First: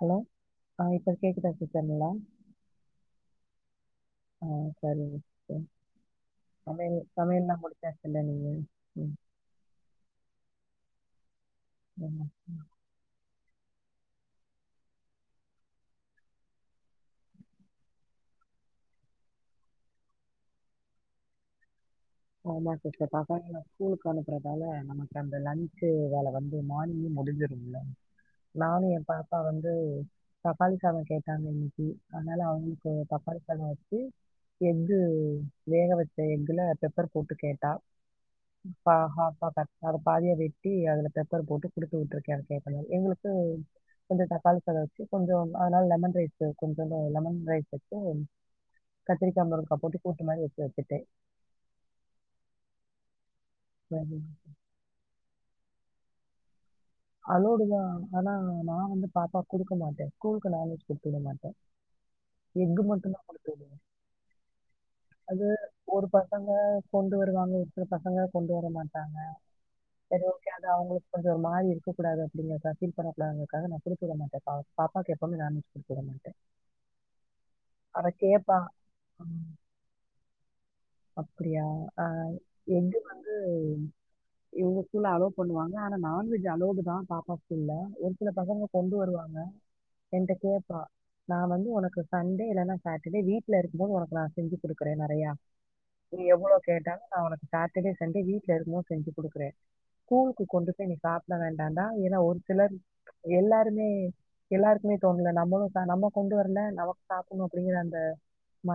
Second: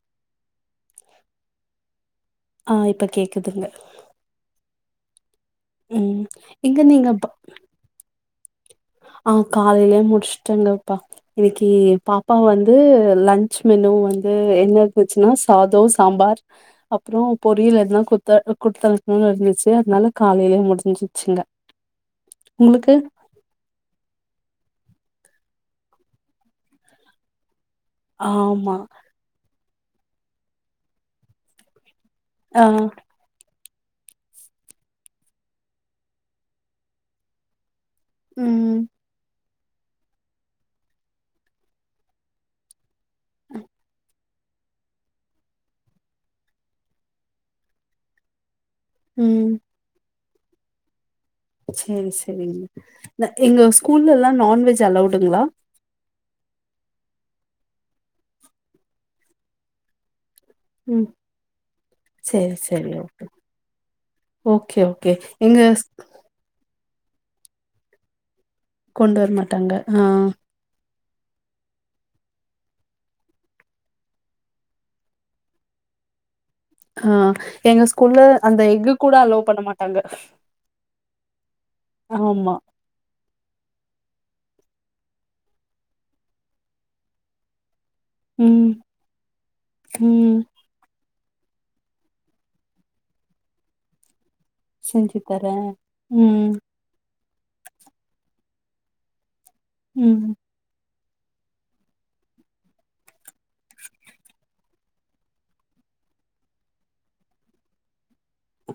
Hello ஆ இப்ப கேக்குதா சிஸ்டர் நல்லா ஆ இப்ப கேக்குதுங்க ஆ சரிங்க சிஸ்டர் ம் எங்க சமையல் நீங்க ப சமையல்லா முடிச்சாச்சல்ல நீங்க? ஆ காலைல முடிச் சுட்டங் லோ பா இன்னக்கி ஆமாம் பாப்பா வந்து லன் ச் மெனு வந்து என்ன இருந்துச்சுன்னா சாதோ, சாம்பார் அப்றோ பொரியல் எதுனா குட்த்த அ குட்த்து அனுப்பனுன்னு இருந்துச்சு. அதனால காலைலயே முடிஞ்சிருச்சுங்க ஆமா சிஸ்டர் சாப்பாட்டுல ஸ்கூலுக்கு அனுப்புறதால அ நமக்கு அந்த லன்ச் வேல வந்து மார்னிங்கே முடிஞ்சிரு தில்ல ஆமா நானு ஏன் பாப்பா வந் து தக்காளி சாதோ கேட்டாங்க இன்னக்கி அதனால ஆ அவங்களுக்கு தக்காளி சாதோ வ ச்சு எக்கு வேக வச்ச எக்குல பெப்பர் போட்டு கேட்டா ம் பா ஹாஃபா கட் அத பாதியா வெட்டி அதுல பெப்பர் போட்டு குடுத்து விட்ருக்கே அவ கேட்ட மாரி எங்களுக் கு கொஞ்சோ டா [unintelligible] வச்சு கொஞ்சோ அதனால லெமன் ரைஸு கொஞ்சமா லெமன் ரைஸ் வச்சு கத்திரிக்கா ம் முருங்க்கா போட்டு கூ ட்டு மாரி வச்சு வச்சுட்டே. செரி செரிங் ந எங்க ஸ்கூல்ல எல்லா நான்வெஜ் அலௌடுங்களா? அலோவ்டுதா ஆனா நா வந்து பாப்பாக்கு குடுக்க மாட்டே ஸ்கூலுக்கு நான்வெஜ் ம் குடுத்து விட மாட்டே சேரி எக்கு சேரி மட்டுந்தா ஓகே குடுத்து விடுவ ஓகே ஓகே அது எங்க ஸ் ஒரு பசங்க கொண்டு வருவாங்க இருக்கற பசங்க கொண்டு வர மாட்டாங்க கொண்டு வர மாட்டாங்க ஆ செரி ஓகே அது அவங்களு அது ஒரு மாரி க்கக்கூடாது அப்டிங்கறக்காக ஃபீல் பண்ணக்கூடாதுங்கறக்காக நா குடுத்து விட மாட்டே பா பாப்பாக்கு எப்பவுமே நான்வெக் குடுத்து விட மாட்டே ஆ எங்க ஆனா ஸ்கூல்ல கேப்பா அந்த எக்கு கூட ஆ அலோவ் பண்ண மாட்டாங்க அப்பிடியா ஆ ஆமா இங்க வந்து இவுங்க ஸ்கூல்ல அலோவ் பண்ணுவாங்க ஆனா நான்வெஜ் ஜ் அலோவ்டுதா பாப்பா ஸ்கூல்ல. ஒரு சில பசங்க ம் கொண்டு வருவாங்க என்ட்ட ம் கேப்பா நா வந்து உனக்கு சண்டே இல்லன்னா சாட்டர்டே வீட்ல இருக்கும்போது உனக்கு நா செஞ்சு குடுக்குறே செஞ்சு நெறையா தரேன் நீ ம் எவ்ளோ கேட்டாலு நா உனக்கு சாட்டர்டே சண்டே வீட்ல இருக்கும்போது செஞ்சு குடுக்குறே ம் ஸ்கூல்க்கு கொண்டு போய் நீ ப்ட வேண்டாண்டா ஏன்னா ஒரு சிலர் எல்லாருமே எல்லாருக்குமே தோணுல நம்மளு ஆ நம்ம கொண்டு வரல நமக்கு சாப்படணு அப்டிங்கிற அந்த ம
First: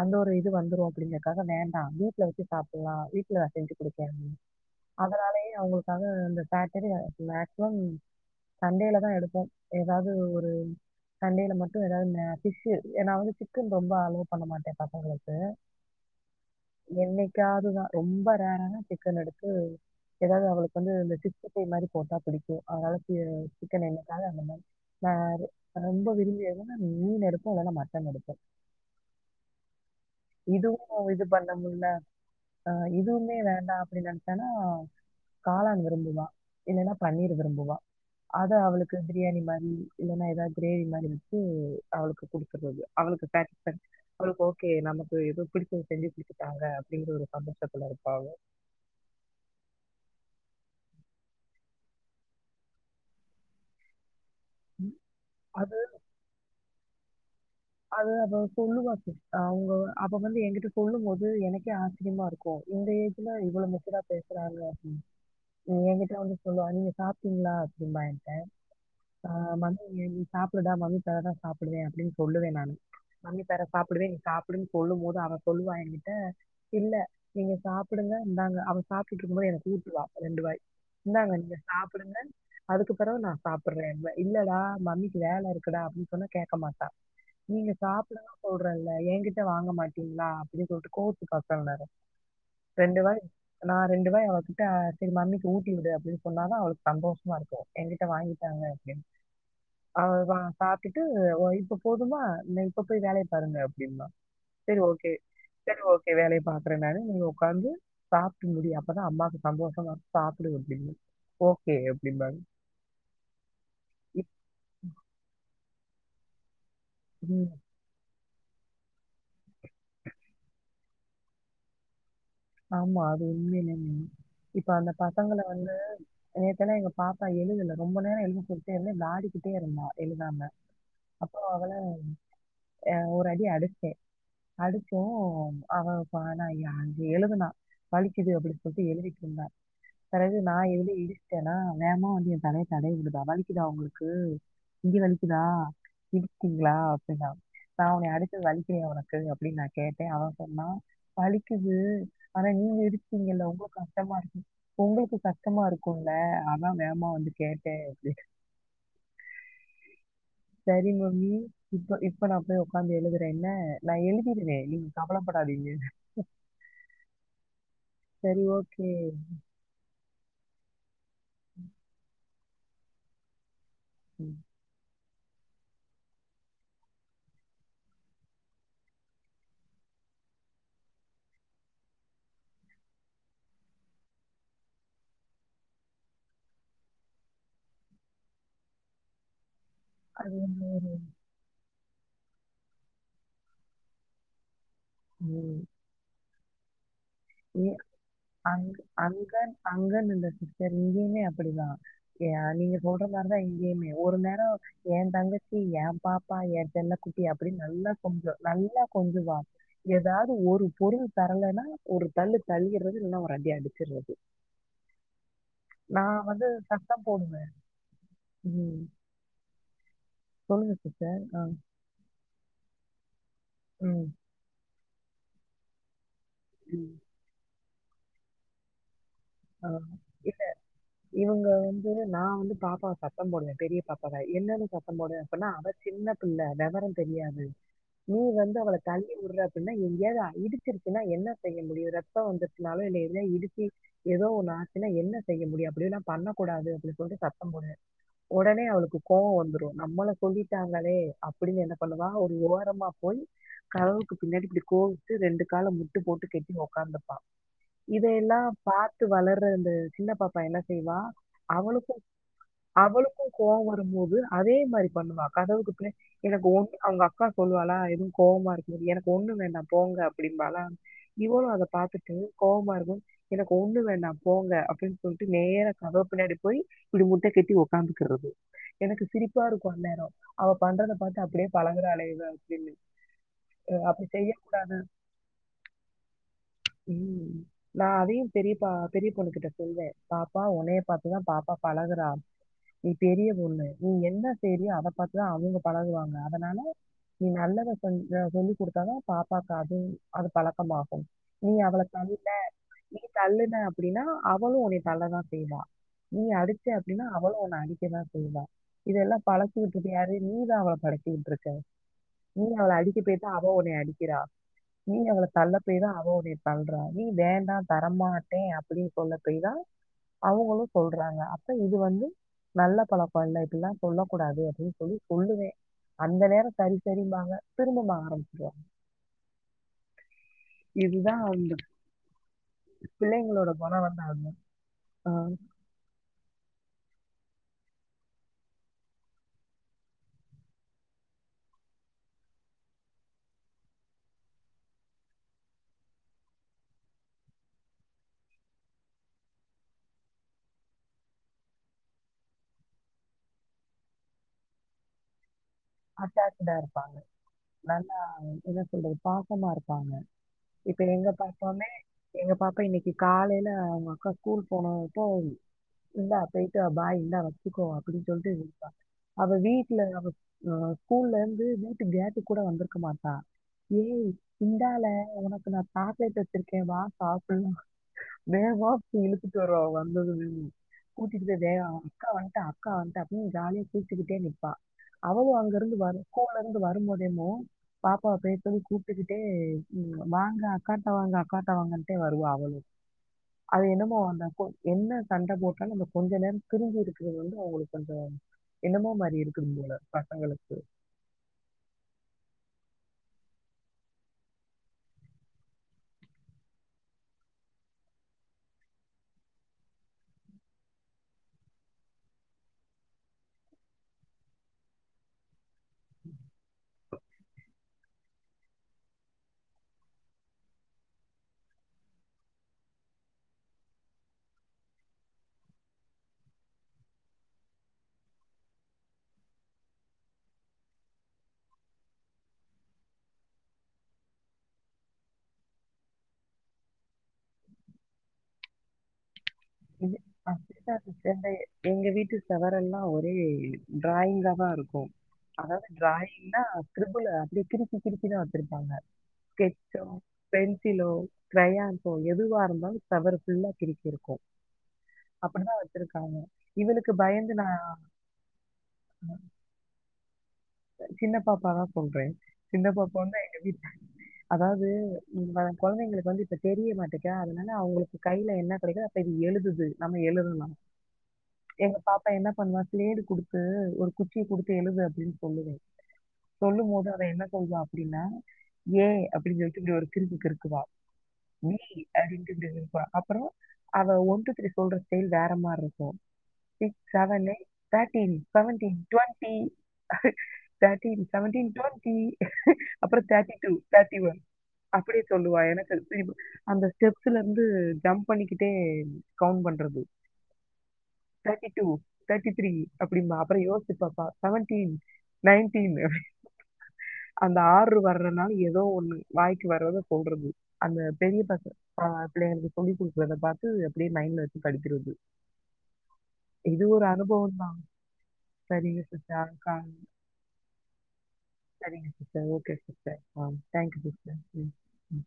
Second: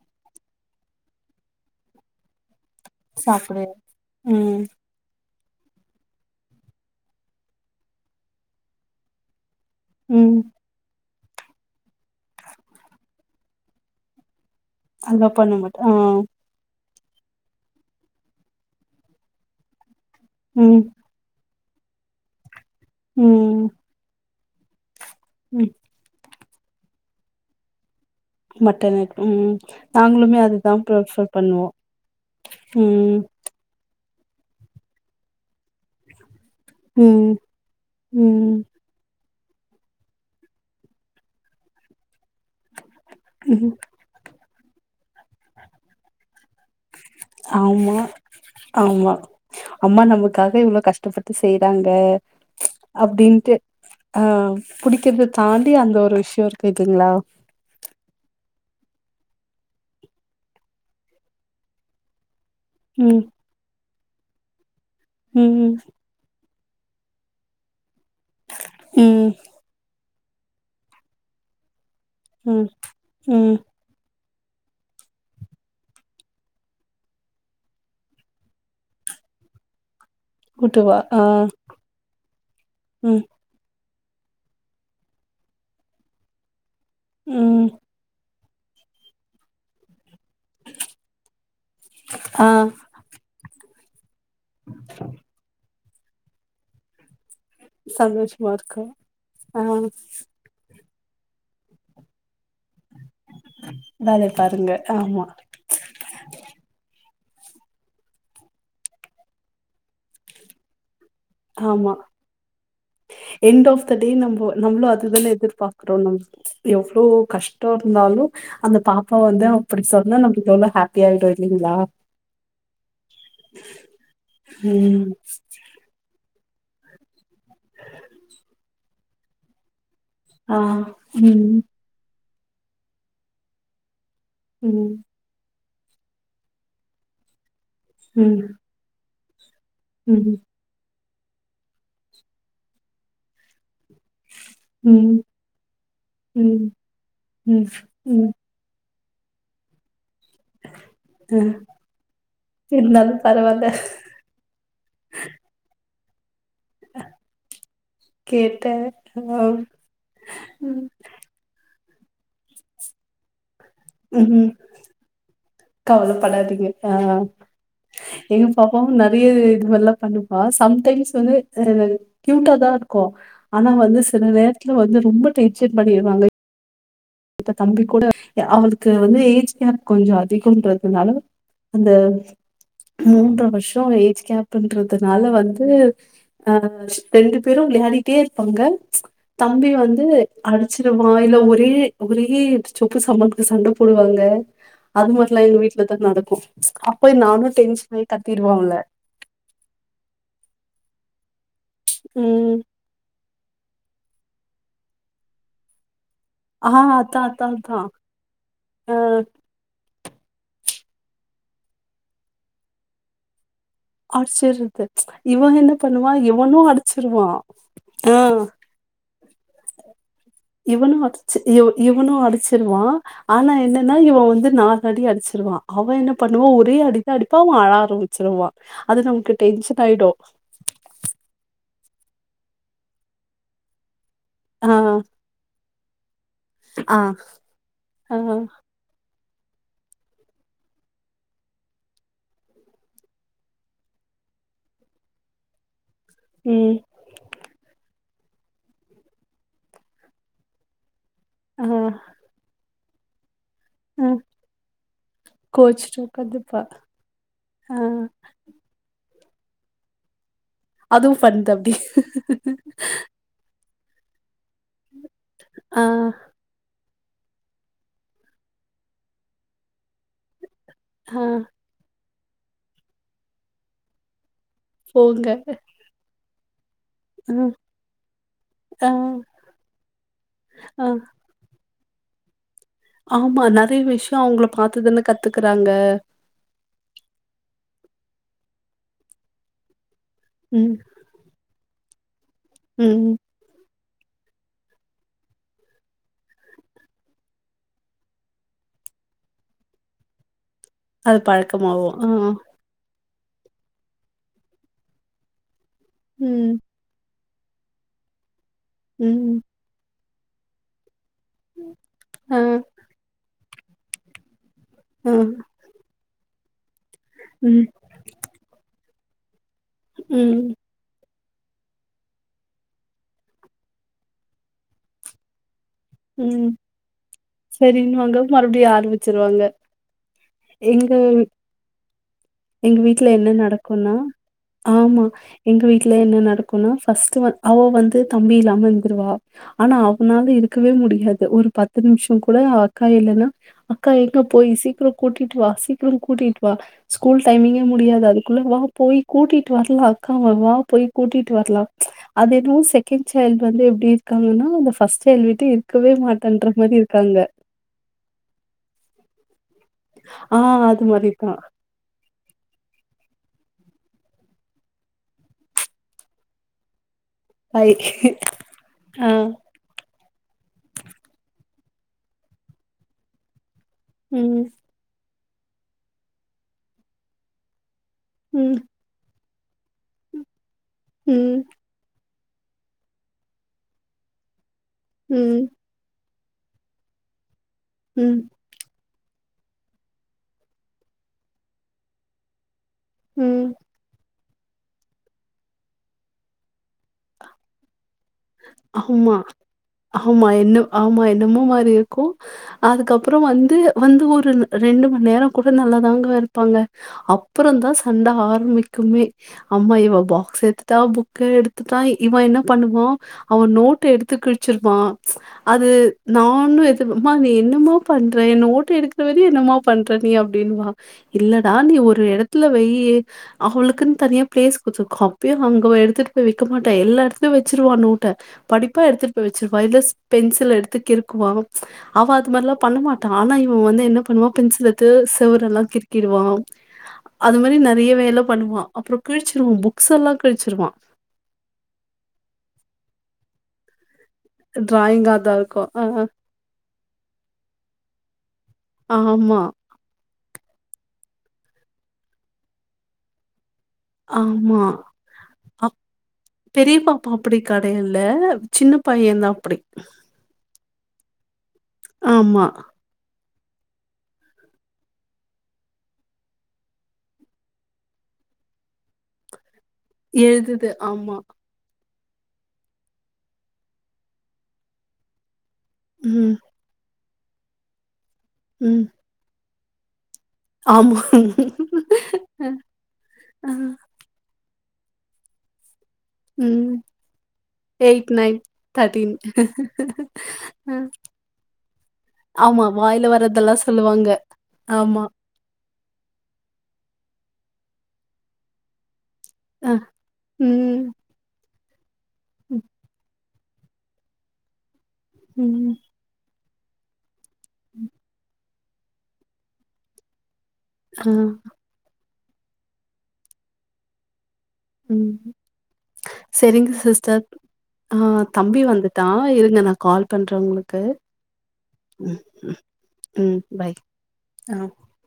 அந்த ஒரு இது வந்துரு அப்டிங்கறக்காக வேண்டா வீட்ல வச்சு சாப்படலா வீட்ல சாப்புடு செஞ்சு குடுக்கேன்னு ம் அதனாலயே அவங்களுக்காக அந்த சாட்டர்டே மேக்சிமம் சண்டேலதா எடுப்போ எதாவ்து ம் ஒரு சண்டேல மட்டு எதாவது இந்த ஃபிஷ்ஷு ஏன்னா வந்து சிக்கன் ரொம்ப அலோவ் பண்ண மாட்டேன் அலோவ் பண்ண மாட்ட ஆ என்னைக்காவதுதா ரொம்ப ரேராதா சிக்கன் எடுத்து எதாவது அவளுக்கு ம் வந்து இந்த சிக் ஸ்ட்டி ஃபைவ் மாரி போட்டா புடிக்கு அதனால சி ம் சிக்கன் என்னைக்காது அந்த மாரி நா அது ம் ரொம்ப விரும்பி அதும் ஆ மீன் எடுப்போ இல்லன்னா மட்டன் எடுப் மட்டன் எடுப் ம் நாங்களுமே அதுதா இதுவும் இது பிரிஃபர் பண்ண பண்ணுவோ முடியல, ம் ஏன்னா காளான் விரும்புவா இல்லன்னா ம் பன்னீர் விரும்புவா அத ம் அவளுக்கு பி ரியாணி மாரி இல்லன்னா ஏதாது கிரேவி மாரி வச்சு அவளுக்கு குடுக்குறது அவளுக்கு ம் சேட்டிஸ்ஃபேக்ஷன் அவளுக்கு ஓ க்கு நமக்கு எதோ பிடிச்சது செஞ்சு குடுத்து ஆமா ஆமா அம்மா நமக்காக இவ்ளோ கஷ்டப்பட்டு செய்றாங்க அப்டின்ட்டு ஆ புடிக்கிறது தாண்டி அது அந்த ஒரு விஷயோ இருக்கு இத் க்கீங்களா அது அவ சொல்லுவா சிஸ் அவங்க அப்ப வந்து என்கிட்ட சொல்லும் போது எனக்கே ஆச்சரியமா இரு க்கு இந்த ம் ஏஜ்ல இவ்ளோ மெச்சூர்டா பேசறாங்க அப்டின்னு ம் ஏன்கிட்ட வந்து சொல்லுவா நீங்க சாப்ட்டீங்களா அப்டிம்பா என் ட்ட நா ம், வந்து என் சாப்புடுடா மம்மிக்காகதா சாப்புடுவே அப்டின் சொல்லுவேன் ம், நான் பண்ணி ம். தருவேன் சாப்பிடுவேன் சாப்பிட்டு போ அப்டின்னு சொல்லும் போது அவ சொல்லுவான் என்கிட்ட இல்ல நீங்க சாப்பிடுங்க இருந்தாங்க அவ சாப்பிட்டு இருக்கும் போது எனக்கு கூட்டுவா ரெண்டு வாய் கூட்டுவா. ஆ, இந்தாங்க நீங்க சாப்பிடுங்க அதுக்கு ம், பிறகு நா சாப்பிடுறேன்பேன் இல்லடா மம்மிக்கு வேலை இருக்குடா அப்டின்னு சொன்னா கேக்க மாட்டான் ம். நீங்க சாப்டானும் கூடுறோல்ல எங்கிட்ட வாங்க மாட் டிங்களா அப்டின்னு சொல்லிட்டு கோவத்த காட்டக்கூடாது ஆ ரெண்டு வாய் நா ரெண்டுமே மம்மிக்கு ஊட்டி விடு அப்டி சொன்னா தா அவளுக்கு சந்தோஷம் இருக்கும் எங்கிட்ட சந்தோஷமா வாங்கிட்டாங்க இருக்கும். அப்டின்னு ஆ அதான் பாத் ட்டு வைஃப் போதுமா இ இப்ப போய் வேலைய பாருங்க அப்படின்ப வேலைய பாருங்க. சரி ஓகே ஆமா, சரி ஓகே வேலையை பாக்குறேன் நானு நீ உக்காந்து சாப்பிட முடியி அப்பதா அம்மாவுக்கு சந்தோஷமா சாப்பிடு அப்டினு ஆமா எண்ட் ஆஃப் தி டே இப் நம்ளோ நம்மோ அது அதுதானே எதிர்பாக் கிறோம் நம்ம எவ்ளோ ம். கஷ்டோ இருந்தாலு அந்த பாப்பா வந்து அப்டி சொன்னா நம்ம எவ்ளோ ஹாப்பிய ஆயிடும் இல்லிங்களா ஆமா அது உண்மைய இப்ப அந்த ம். பசங்களை வந்து நேத்தல்லாம் எங்க பாப்பா எழுதல ரொம்ப நேரம் எழுதிட்டே விளயாடிட்டே இருந்தா எழுதாம ஆ, அப்றோ ம், அவள அ ஒரு அடி அடிச்சேன் ம், அதுக்கோம் [unintelligible] எழுதுனா வலிக்குது ம், அப்டின்னு சொல்லி எழுதி இல்ல பிறகு ம், நான் எதுல இடி என்னா வேகம வந்து என் தலைய தடவி விடுதுதான் வலிக்குதா உங்களுக்கு ம் இங்க ம், வலிக்குதா ம், இருக்கீங்களா அப்டின்னா ம், நா உன்ன ம். அடிச்சேன் வலிக்கலயா உனக்கு கு அப்டின் நா கேட் தே அவ சொன்னா அ பழிக்கு அது ஆனா நீங்க இருந்தாலும் இருக்கிங்கல்ல பரவால்ல உங்களுக்கு கஷ்டமா இருக்கு ரொம்ப கஷ்டமா இருக்கு குள்ள அப் நா வேகமா வந்து கேட்ட கேட்டேன். ஆ, ம். சேரி மம்மி இப்போ இப்ப நா போய் உக்காந்து எழுதுற என்ன நா எழுதிருவ நீங் கவலப்படாதீங்க கவலப்படாத் எது ஆ சரி எங்க ஓகே பாப்பாவு நறைய இது மாரி எல்லா பண்ணுப் வா சம்டைம்ஸ் [unintelligible] கியூட்டாதா இருக்கு ஆனா வந்து சில நேரத்துல வந்து ரொம்ப டீச்சர் பண்ணிடுவாங்க இப்ப தம்பி கூட அவளுக்கு வந்து ஏஜ் கேப் கொஞ்சோ அதிகமன்றதுனால இந்த மூன்ற வருஷோ ஏஜ் கேப் பன்றதுனால வந்து அ ரெண்டு பேரும் விளையாடிட்டே இருப்பாங்க தம் தம்பி வந்து அது வந்து ஒரு அடுச்சுருவா இல்ல ஒரே ஒரே சொப்பு சாமானுக்கு சண்ட போடுவாங்க அது மட்டு எல்லா எங்க வீட்லதா நடக்கு ஏ அங்கு அங்கன் அங்கன் இல்ல சேரிங்க நியம் அப்டிதா ஏ ம் நீங்க சொல்றது மாரிதா எங் சேம்மியே ஒரு நேரோ ஏந் தங்கச்சி ஏம் பாப் பா ஏ ஆ செல்ல குட்டி அதான் அதான் அப்டின் அதான். நல்லா கொஞ்சுவா நல்லா அ கொஞ்சுவா ஏதாவது ஒரு பொருள் தரலன்னா ஒரு தள்ளு தள்ளிறது இல்ல ஒரு அடி அடுச் அடுச்சுறது இவ என்ன பண்ணுவா நான் வந்து இவனு சத்தம் அடுச்சுருவா போடுவேன் ஆ ம் சொல்லுங்க இவனு சிஸ்டர் அடுச்சு ஆ இவ இவனு அடுச்சுருவா ஆனா என்னன்னா ம் இவ வந்து நாலாடி அடுச்சு த்துருவா அவ என்னப் பண்ணுவா ஒரே ம். அடிதா அடிப்பா அவ அழா ச்சுருவா அதுதாங் ஆ இல்ல இவங்க நா வந்து பாப்பாவ சத்தம் போடுவ பெரிய பாப் பாவ என்னனு ஆ சத்தம் போடுவ அப்டின்னா அவ சின்ன பிள்ள வெவரோந் ஆ தெரியாது ஆ நீ வந்து அவள தள் விடுற அப்டின்னா எங்கேயாவது இடுச்சுருச்சுன்னா என்ன செய்ய முடியு ரத்தோ வந்துருச்சனாலு இல்ல எதுளையாவது இடுச்சு ஏதோ ஒன்னு ஆச்சுன்னா என்ன செய்ய முடியு அப்புடின்னா பண்ண கூடாது ம் அப்டி சொல்லி சத்தம் போடு ஒடனே அவளுக்கு கோவோ வந்துரு நம்மள சொல்லிட்டாங்களே அப்டின் ஆ என்ன பண்ணுவா ஒரு ஓரமா போய் ஆ கதவுக்கு பின்னாடி இப்டி கோவுச்சுட்டு ரெண்டு கால முட்டு கோச்சுட்டு போட்டு கெட்டி உக்காந்துப்பா உக்காந்துபா ஆ இதையெல்லாம் பாத்து வளர்ற அந்த சின்ன பாப் இப்ப என்ன செய்வா அதுவு ஃபன் தம்பி அவளுக்கு அவளுக்கு கோவோ பாக்கும் போது அதே மாரி பண்ணுவா கதவுக்கு ஆ பின்ன எனக்கு கோ அவுங்க அக் அக்கா சொல்லுவாலா எதுவு கோவமா இருக்குது எனக்கு ஒண்ணும் வேண்டா போங்க அப்டிம்பாலா ஆ இவளு அத பாத்துட்டு கோமா இருக்கு எனக்கு ஒண்ணு வேண்டாம் போங்க அப்டின் சொல்ட்டு போங்க நேரா கதவுக்கு பின்னாடி போய் இப்புடி முட்ட ம் கட்டி உக்காந்துக்குறது ஆ எனக்கு சிரிப்பா இருக்கு அன் நேரோ அவ ஆ பண்றத பாத்து அப்டியே பழகுறால் ளே இவ அப்படின்னு. ஆமா அ நறைய அப்படி விஷ்யோ அவங்கள செய்யக்கூடாது. பாத்து தான கத்துக்குறாங்க ம் நா அதையு பெரியப்பா பெரிய பொண்ணுகிட்ட சொல்வ பாப்பா ம் உனைய பாத்துதா பாப்பா பழகுறா நீ ம் பெரிய பொண்ணு நீ என்ன செய்ரியோ அத பாத்துதா அவங்க பழகுவாங்க அதனால நீ நல்லத சொல் சொல்லி குடுத்தாதா பாப்பாக்கு அது அது பழ க்கமாகு அது நீ அவள பழக்கமாவு ஆ தள்ளிட்ட நீ தள்ளுன அப்டின்னா அவளு உன்னைய தள்ளதா செய்வா நீ ம் அடுச்ச அப்டின்னா அவ்வளு உன்ன அடிக்கதா செய்வா இதெல்லா ம். பழக்கியுட்டது யாரு ஊதாவா படைக் ட்ருக்க ஆ, நீ அவள அடிக்க போயிதா அதா ஒன்னய அடிக்கிறா நீங்க ஆ. அவள தள்ள போய்தா அவ உன் இப்டி பண்றா நீ வேண்டா ம், வரமாட்டே அப்டின் சொல்ல போய்தா ம், அவங்களு சொல்றாங்க அப் இது வந்து நல்ல பழக்கோல்ல இப்டில்லா சொல்லக்கூடாது அப்டின் சொல்லி சொல்லுவே அந்த நேரோ ம். சரி சரிபாங்க திரும்பமா சரின்னுவாங்க. ஆரம்பிச்சுக்குவாங்க மறுபடியும் ஆரம்பிச்சுருவாங்க. எங்க இதுதா வந்து எங்க வீட்ல என்ன நடக்குன்னா அதுதான். ஆமா ஆ எங்க வீட்ல என்ன நடக்கு னு ஃபஸ்ட்டு அவ வந்து தம்பி இல்லாம இருந்துருவா ஆனா அவனால இருக் இருக்கவே முடியாது ஒரு பத்து நிம்ஷோ கூட அக்கா இல்லன்னா அக்கா எங்க போய் சீக்குரோ கூட்டிட்டு வா சீக்கேரோ கூட்டிட்டு வா ஸ்கூல் டைமிங்கே முடியாது அதுக்குள்ள வா போய் கூட்டிட்டு வர்லா அக்காவ வா போய் கூட்டிட்டு வர்லா அதென்னவோ செக்கெண்ட் சைல்டு வந்து எப்டி இருக்காங்கன்னா இந்த ஃபஸ்ட் சைல்ட விட் டு அட்டேச்டா இருப்பாங்க நல்லா என்ன சொல்றது பா பாசமா இருப்பாங்க ஆ இப்ப அது மாரி எங்க தான். பாப்பாமே எங்க பாப்பா இன்னிக்கு காலைல அவங்க அக்கா ஸ்கூல் போனப்போ இருந்தா போயிட்டு பாய் இந்தா வெச்சுக்கோ ஹாய் அப்டின் சொல்ட்டு இவ இருப்பா ஆ அவ வீட்ல அவ ஆ ஸ்கூல்ல இருந்து வீட்டு கேட்டு கூட வந்துருக்க மாட்டா ஏய் ம், இந்தால உனக் நா சாக்லேட்டு வெச்சுருக்க வா சாப்புல்லா வேகமா ம், வான் இழுத்துட் சுயோறா அவ வந்தது நீங் ம், ஊட்டிட்டுந்ததே அக்கா வந்ன்ட்டா அக்கா வந்ன்ட்டா அப்பின்னு ஜாலியா சிருச்சுக்கிட்டே நிப்பா அவளு ம், அங்க இருந்து வரு ஸ்கூட்டர் இருந்து வர முடியுமோ பாப்பாவ ம், போய் கூப்டு கிட்டு ன்ட்டு வாங்க அக்காட்ட வாங்க அக்காட்ட வாங்கன்ட்டு வருவா அவளு ம். அது என்னமோ வந்த என்ன சண்ட போட்டாலு அந்த கொஞ்ச நேர பிரிஞ்சி இருக்குறது வந்து அவளுக் அந்த என்னமோ ஆமா, மாதிரி இருக்குதும்போல ஆமா என்ன ஆமா என்னமோ மாரி இருக்கு அதுக்கப்றோ வந்து வந்து ஒரு ரெண்டு மணி நேர கூட நல்லாதாங்க இருப்பாங்க அப்றோ தா சண்ட ஆரம்பிக்குமே அம்மா இவ பாக்ஸ் எத்துட்டா புக்க எடுத்துட்டா இவ என்ன பண்ணுவா அவன் நோட்ட எடுத்து கிழுச்சிருப்பான் அது நானு எடுத் ம்மா நீ என்னமா பண்ற என் நோட்ட எடுக்ற வரயு என்னமா பண்ற நீ அப்டின்னுவா இல்லடா நீ ஒரு எடத்ல வெய்யு அவளுக்குன் தனியா பிளேஸ் குடுத்துருக்கோ அப்பயு அங்க எடுத்துட்டு போய் வெக்க மாட்டா எல்லா எடத்துலயு வெச்சிருவா நோ படிப்பா எடுத்துட்டு போய் வெச்சுருப்பா இல்ல பென்சில எடுத்து கிருக்குவா அவ அது மாரில்லா பண்ண மாட்ட ஆனா இவ வந்து என்ன பண்ணுவா பென்சில எடுத்து செவர் எல்லா கிருக்கிருவா அது மாதிரி நெறய வேல பண்ணுவா அப்றோ கிழுச்சு அப்பதா எங்க வீட்டு செவரெல்லா ஒரு ச [unintelligible] ட்ராயிங்காதா இருக்கு ட்ராயிங்கா தான் அதாவது இருக்கும். அ, அ. ட்ராயிங்னா கிருபிளு கிருக்கி கிருக்கிதா வெச்சுருப்பாங்க ஆமா, ஸ்கெட்சோ பென்சிலோ க்ராயான்சோ எதுவா இருந்தாலு செவர் ஃபுள்ளா கிரிக்கி இருப்ப அ பெரிய இவளுக்கு பாப்பா பயந்து அப்படி நான் கெடையல்ல சின்ன பையந்தா அப்டி சின்ன பாப்பா தா சொல்றே சின்ன பாப்பாவுமே அதாவ்து உ கொழந்தைங்களுக்கு வந்து இப்ப தெரிய மாட்டேக்கா அதனால அவுங்களுக்கு கையில என்னா கெடைக்குதோ எழுதுது நம்ம எழுதலாம் எழுதுது ஆமா எங்க பாப்பா என்ன பண்ணுவா சிலேடு குடுத்து ஒரு குச்சிய குடுத்து எழுது அப்டின்னு சொல்லுவே ம், சொல்லும் போது அது என்ன போம் அப்டின்னா ம். ஏ அப்டி இப்டி ஒரு திரும்பி கிருக்குவா ஆமா. நீ அடிச்சிட்டு இருப்பா அப்றோ அ, அ, அத ஒன் டூ த்ரீ சொல்ற செயல் வேரமார் இருக் க்கு ம். செவனு தோட்டின் செவன்டின் டுவென்டி அ, செவன்டின் செவன்டின் டுவென்டி ஆமா. அப்றோ [unintelligible] வாயில வர்றதெல்லாம் தேட்டி சொல்லுவாங்க. ஒன் அப்புடி ஆமா. சொல்லுவா எனக்கு அது சிரிப்பு அந்த ஸ்டெப்சுல வந்து ஜம்ப் பண்ணிக்கி ட்டே கவுண்ட் அ, பண்றது ம், தேர்டீன் டூ தேட்ர்டி த்ரீ அப்டிம்பா அப்புறோ யோசிப்பாப்பா செவன்டீன் ம். நைன்டீன் [inaudible] அந்த ஆறு வர்றனாலு எவ் ஏதோ ஒண்ணு வாய்க்கு வர்றத சொல்றது அந்த ஆ, பெரிய பஸ்சு அ இல்ல எனக்கு டுவெண்ட்டி டூ அத பாத்து எப்டி லைன்ல ம் இது செரிங்க ஒரு சிஸ்டர் அனுபவம் தான். ஆ தம்பி சரிங்க வந்துட்டா இருங்க நா கால் பண்ற உங்களுக் கு செரிங்க சிஸ்டர் ஓகே சிஸ்டர் ஆ ம். பை. தேங்யூ சிஸ்டர் ம் ஆ. ம்